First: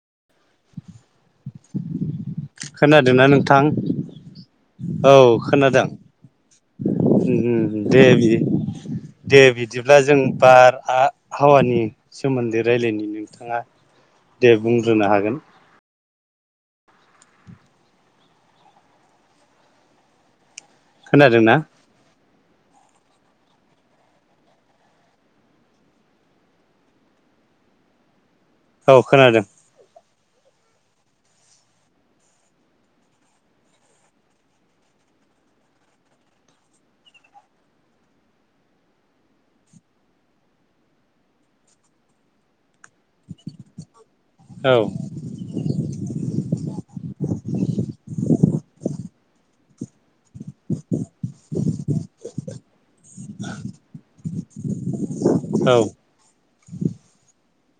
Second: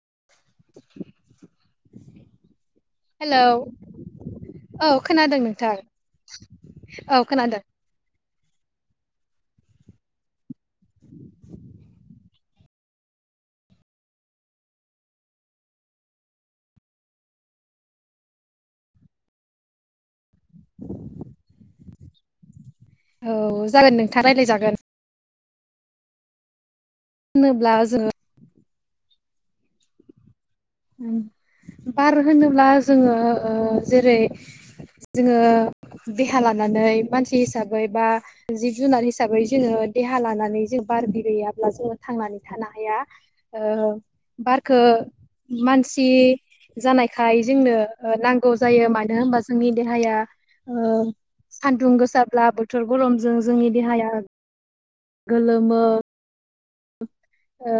[inaudible] खोनादोंना हेलौ नोंथां? औ खोनादों औ उम खोनादों दे बि [inaudible] दे बिदिब्ला जों बार आहावानि सोमोन्दै रायज्लायनो नोंथाङा दे बुंग्रोनो हागोन। खोनादोंना? औ जागोन नोंथा रायलायजागोन। होनोब्ला जोङो औ खोनादों उम बार होनोब्ला जोङो ओ जेरै जोङो देहा लानानै मानसि हिसाबै बा जिब जुनार हिसाबै जोङो देहा लानानै जों बार बिगैयाब्ला जोङो थांनानै थानो हाया ओ औ बारखो मानसि जानायखाय जोंनो नांगौ जायो मा मानो होनोमबा जोंनि देहाया ओ सान्दुं गोसाब्ला बोथोर गरमजों जोंनि देहाया औ गोलोमो ओ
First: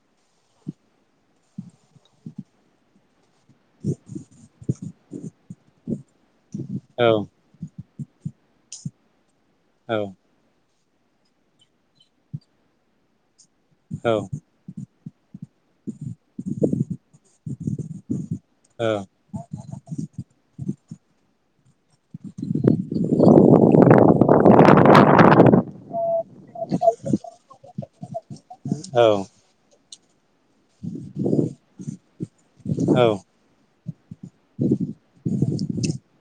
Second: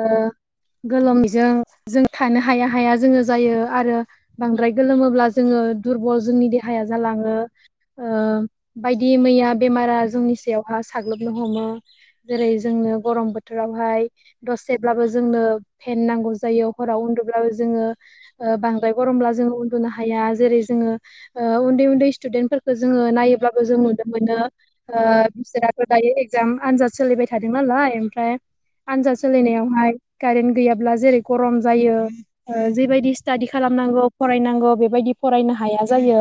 गोलोमनायजों थानो हाया हाया जोङो जायो आरो बांद्राय गोलोमोब्ला जोङो दुरबल जोंनि देहाया औ जालाङो। ओ बायदि मैया औ बेमारा जोंनि सायाव साग्लोबनो हमो जेरै जोंनो गरम बोथोर हाय दसेब्लाबो जोंनो फेन नांगौ जायो हराव उन्दुब्लाबो जोङो बांद्राय गरमब्ला जों उनदुनो हाया जेरै जोंयो ओ उन्दै उन्दै सिटदेन फोरखौ जोंयो नायोब जों नुनो मोनो ओ बिसोराथ' दायो एक्जाम आनजाद सोलिबाय थादों नालाय ओमफ्राय आनजाद सोललिनायावहाय कारेन्ट गैयाब्ला जेरै गरम जायो ओ औ जेबायदि स्टाडि खालामनांगौ फरायनांगौ बेबायदि फरायनो हाया जायो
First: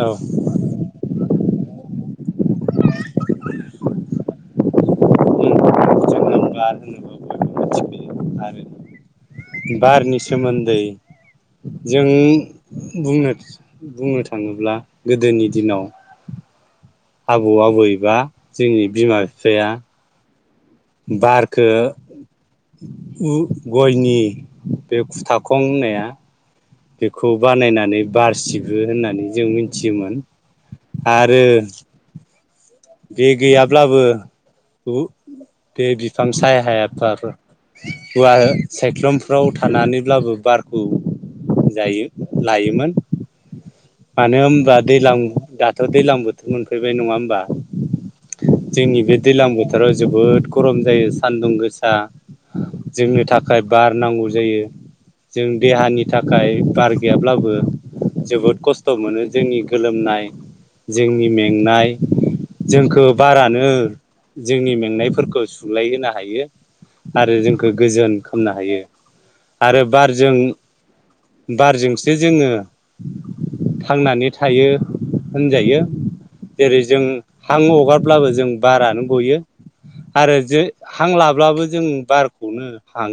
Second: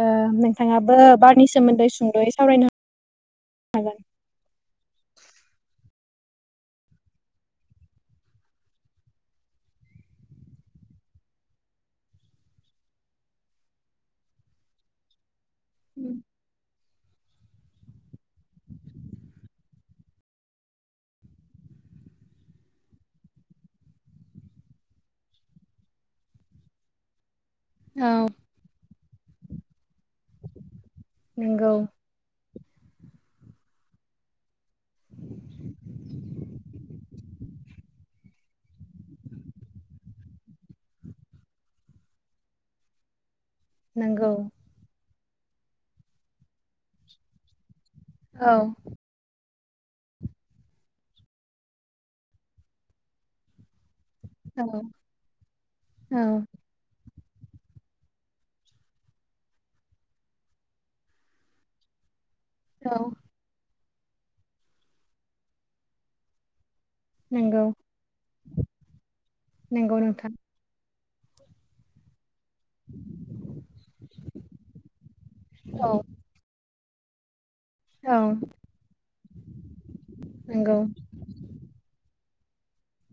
औ नोंथाङाबो बारनि सोमोन्दै सुंद'यै सावरायनो [unintelligible] हागोन बार जोङो होनोब्ला बयबो मिथिखायोआरो बारनि सोमोन्दै जों बुंनो बुंनो थाङोब्ला गोदोनि दिनाव आबौ आबैबा जोंनि बिमा बिफाया बारखो उ गयनि बे खुथाखं होननाया बेखौ बानायनानै औ बारसिबो होननानै जों मिथियोमोन। आरो नंगौ बे गैयाब्लाबो बे बिफां साय हायाफ्राबो औवा सायख्लुमफ्राव थानानैब्लाबो बारखौ जायो लायोमोन। नंगौ मानो होनोमबा दैज्लां दाथ' दैज्लां बोथोर मोनफैबाय नङा होमबा? औ जोंनि बे दैज्लां बो थोराव जोबोद गरम जायो सानदुं गोसा जोंनो थाखाय बार नांगौ जायो औ जों देहानि औ थाखाय बार गैयाब्लाबो जोबोद खस्थ खस्थ' मोनो जोंनि गोलोमनाय जोंनि मेंनाय औ जोंखौ बारानो जोंनि मेंनायफोरखौ सुलाय होनो हायो। आरो नंगौ जोंखौ गोजोन खालामनो हायो आरो नंगौ नोंथां बारजों बारजोंसो जोङो [inaudible] थांनानै थायो होनजायो औ जेरै जों हां औ हगारब्लाबो जों बारानो गयो। आरो जो नंगौ हां लाब्लाबो जों बार खौनो हां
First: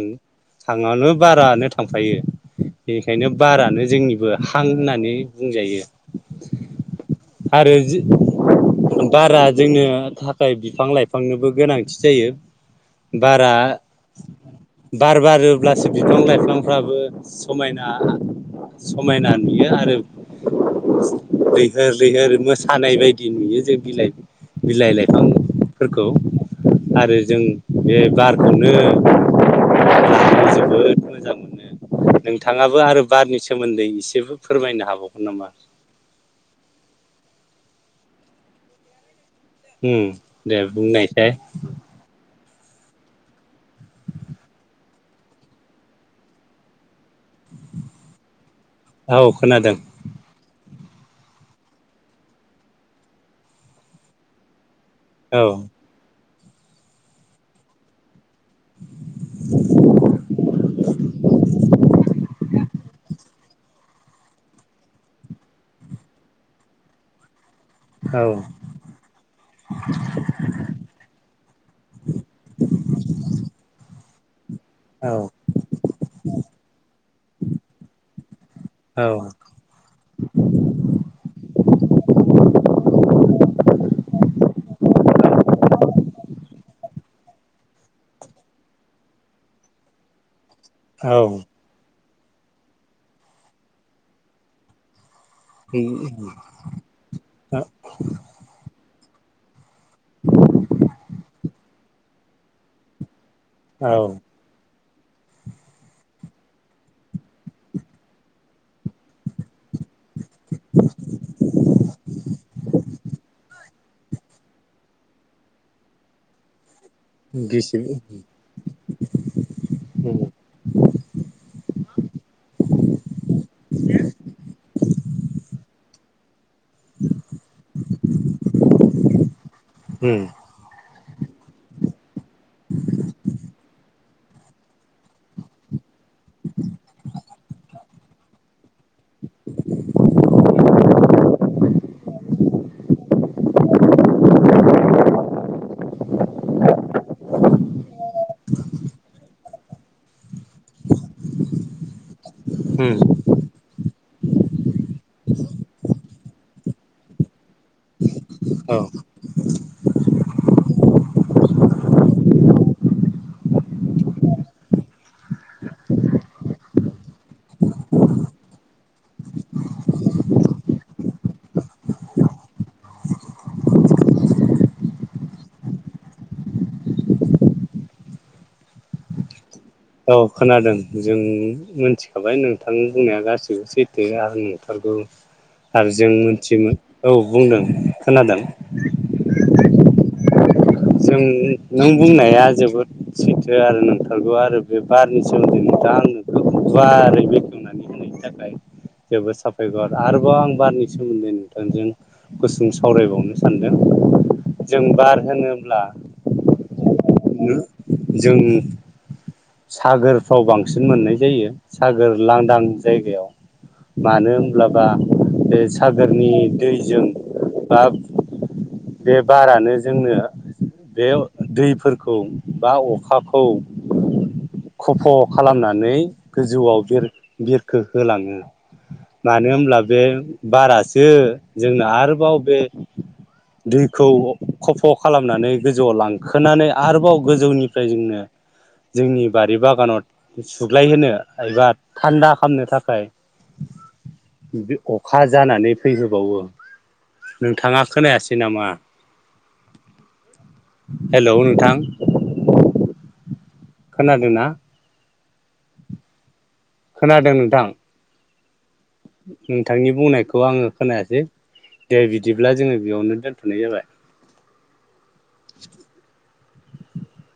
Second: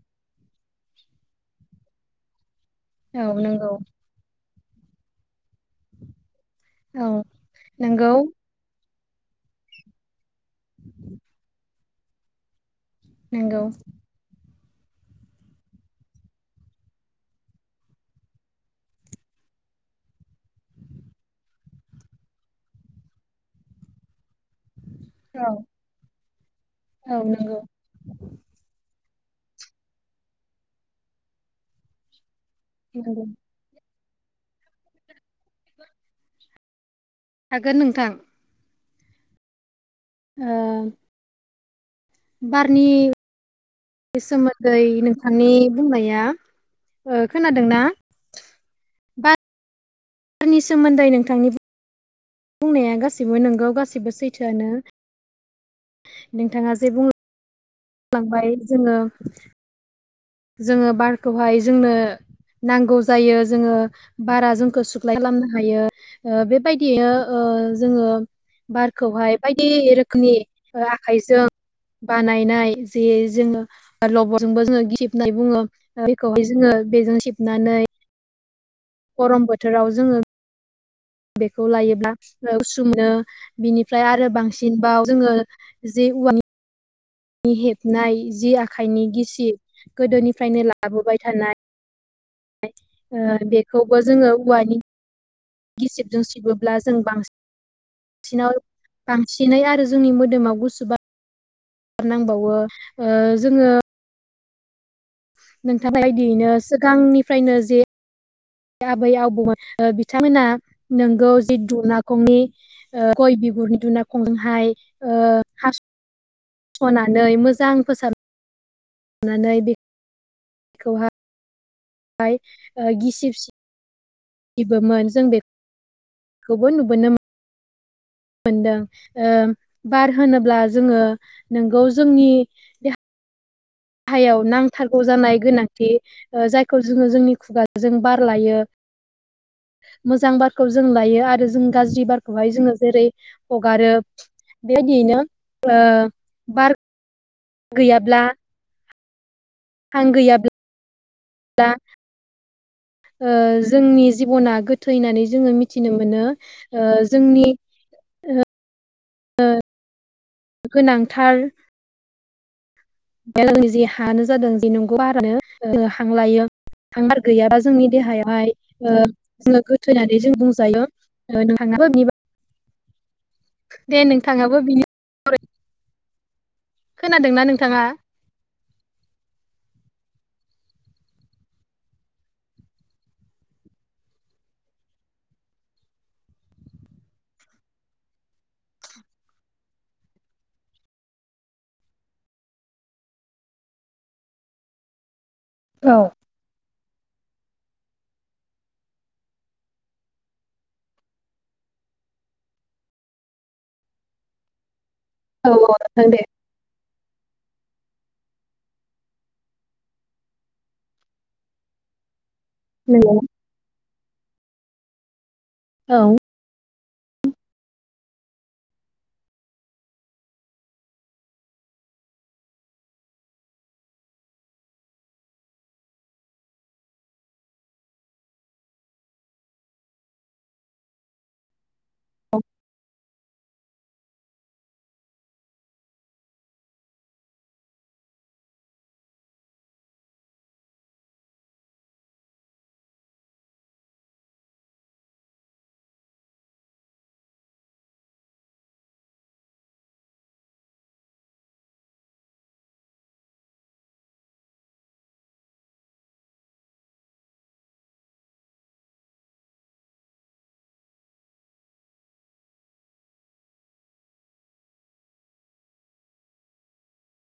हां वायनो बारानो थांफायो औ बेनिखायनो नंगौ बारानो जोंनिबो हां होननानै बुंजायो औ आरो जे नंगौ बारा जोंनो थाखाय बिफां लाइफांनोबो गोनांथि जायो बारा नंगौ बार बारोब्लासो बिफां लाइफांफ्राबो समायना समायना नुयो आरो लैहोर लैहोर मोसानाय बायदि नुयो जों बिलाइ बिलाइ लाय औ बिफांफोरखौ औ आरो जों नंगौ बे बारखौनो जोबोद मोजां मोनो। नोंथाङाबो आरो नंगौ बारनि सोमोन्दै एसेबो फोरमायनो हाबावगोन नामा? हागोन नोंथां। उम ओ दे बुंनायसाय। बारनि सोमोन्दै नोंथांनि बुंनाया ओ खोनादोंना? औ खोनादों। नि सोमोन्दै नोंथांनि बुंनाया गासैबो नोंगौ गासिबो सैथोयानो। औ। नोंथाङा जे बुं लांबाय जोङो जोङो बारखौ हाय जोंनो नांगौ जायो जोङो बारा जोंखौ सुग्लाय खालामनो हायो ओ बेबायदिनो ओ जोङो औ बारखौ हाय बायदि रोखोमनि ओ आखाइजों बानायनाय जे जोङो लबर जोंबो जोङो औ [unintelligible] बुङो बेखौहाय जोङो बेजों सिबनानै औ गरम बोथोराव जोङो बेखौ लायोब्ला गुसु मोनो बिनिफ्राय आरो बांसिनबाव जोङो जे उवानि नि हेबनाय जि आखाइनि गिसि गोदोनिफ्रायनो औ लाबोबाय थानाय ओ बेखौबो जोङो औवानि गिसिबजों सिबोब्ला जों बांसिन सिनाव बांसिनै आरो जोंनि मोदोमाव गुसु नांबावो ओ जोङो औ। नोंथां बायदियैनो सिगांनिफ्रायनो जे आबै आब बौ ओ बिथांमोना नोंगौ जि दुनाखंनि ओ गय बिगुरनि दुना हाय ओ हासनानै मोजां गिसिब फोसाब नानै उम बेखौहाय ओ गिसिब खोबो नुबो मो मोनदों ओ बार होनोब्ला जोङो नोंगौ जोंनि- गाहायाव नांथारगौ जानाय गोनांथि जायखौ जोङो जोंनि खुगा जों बार लायो मोजां बारखौ जों लायो आरो जों गाज्रि बारखौहाय जोङो जेरै हगारो। बेआदियैनो ओ- [inaudible] गैयाब्ला। हां गैयाब्ला दा उम ओ जोंनि जिबना गोथै होननानै जोङो मिथिनो मोनो ओ जोंनि औ गोनांथार बेलनि जि हानो जादों जि नंगौ बारानो ओ हां लायो। थांगार गैयाबा जोंनि देहायावहाय ओ जोङो गोथै होननानै जों बुंजायो नोंथां। [unintelligible] दे नोंथाङाबो [inaudible] खोनादोंना नोंथाङा? औ खोनादों जों मिथिखाबाय नोंथां बुंनाया गासिबो सैथो आं नंथारगौ। औ आरो जों मिथियोमोन औ बुंदों खोनादों। [inaudible] जों नों बुंनाया जोबोद सैथो आरो नोंथारगौ आरो बे बारनि सोमोन्दै दा औ आंनोखौ गुवारै बेखेवनानै होनायनि थाखाय जोबोद साबायखर आरोबाव आं बारनि सोमोन्दै नोंथांजों गुसुं सावरायबावनो सानदों जों बार औ औ होनोब्ला नोंथां दे जों सागोरफ्राव बांसिन मोननाय जायो सागोर लांदां नंगौ जायगायाव मानो होनब्लाबा बे औ सागोरनि दैजों बा बे बारानो जोंनो बे दैफोरखौ बा अखाखौ खफ' खालामनानै गोजौआव बिर बिरखो होलाङो। मानो होनोमब्ला बे बारासो जोंनो आरोबाव बे दैखौ खफ' खालामनानै गोजौआव लांखोनानै आरोबाव गोजौनिफ्राय जोंनो [unintelligible] जोंनि बारि बागानाव सुग्लायहोनो एबा थान्दा खालामामनो थाखाय ज [unintelligible] अखा जानानै फैहोबावो नोंथाङा खोनायासै नामा? हेल' नोंथां खोनादोंना? खोनादों नोंथां नोंथांनि बुंनायखौ आङो खोनायासै दे बिदिब्ला जोङो बेयावनो दोनथ'नाय जाबाय। [unintelligible]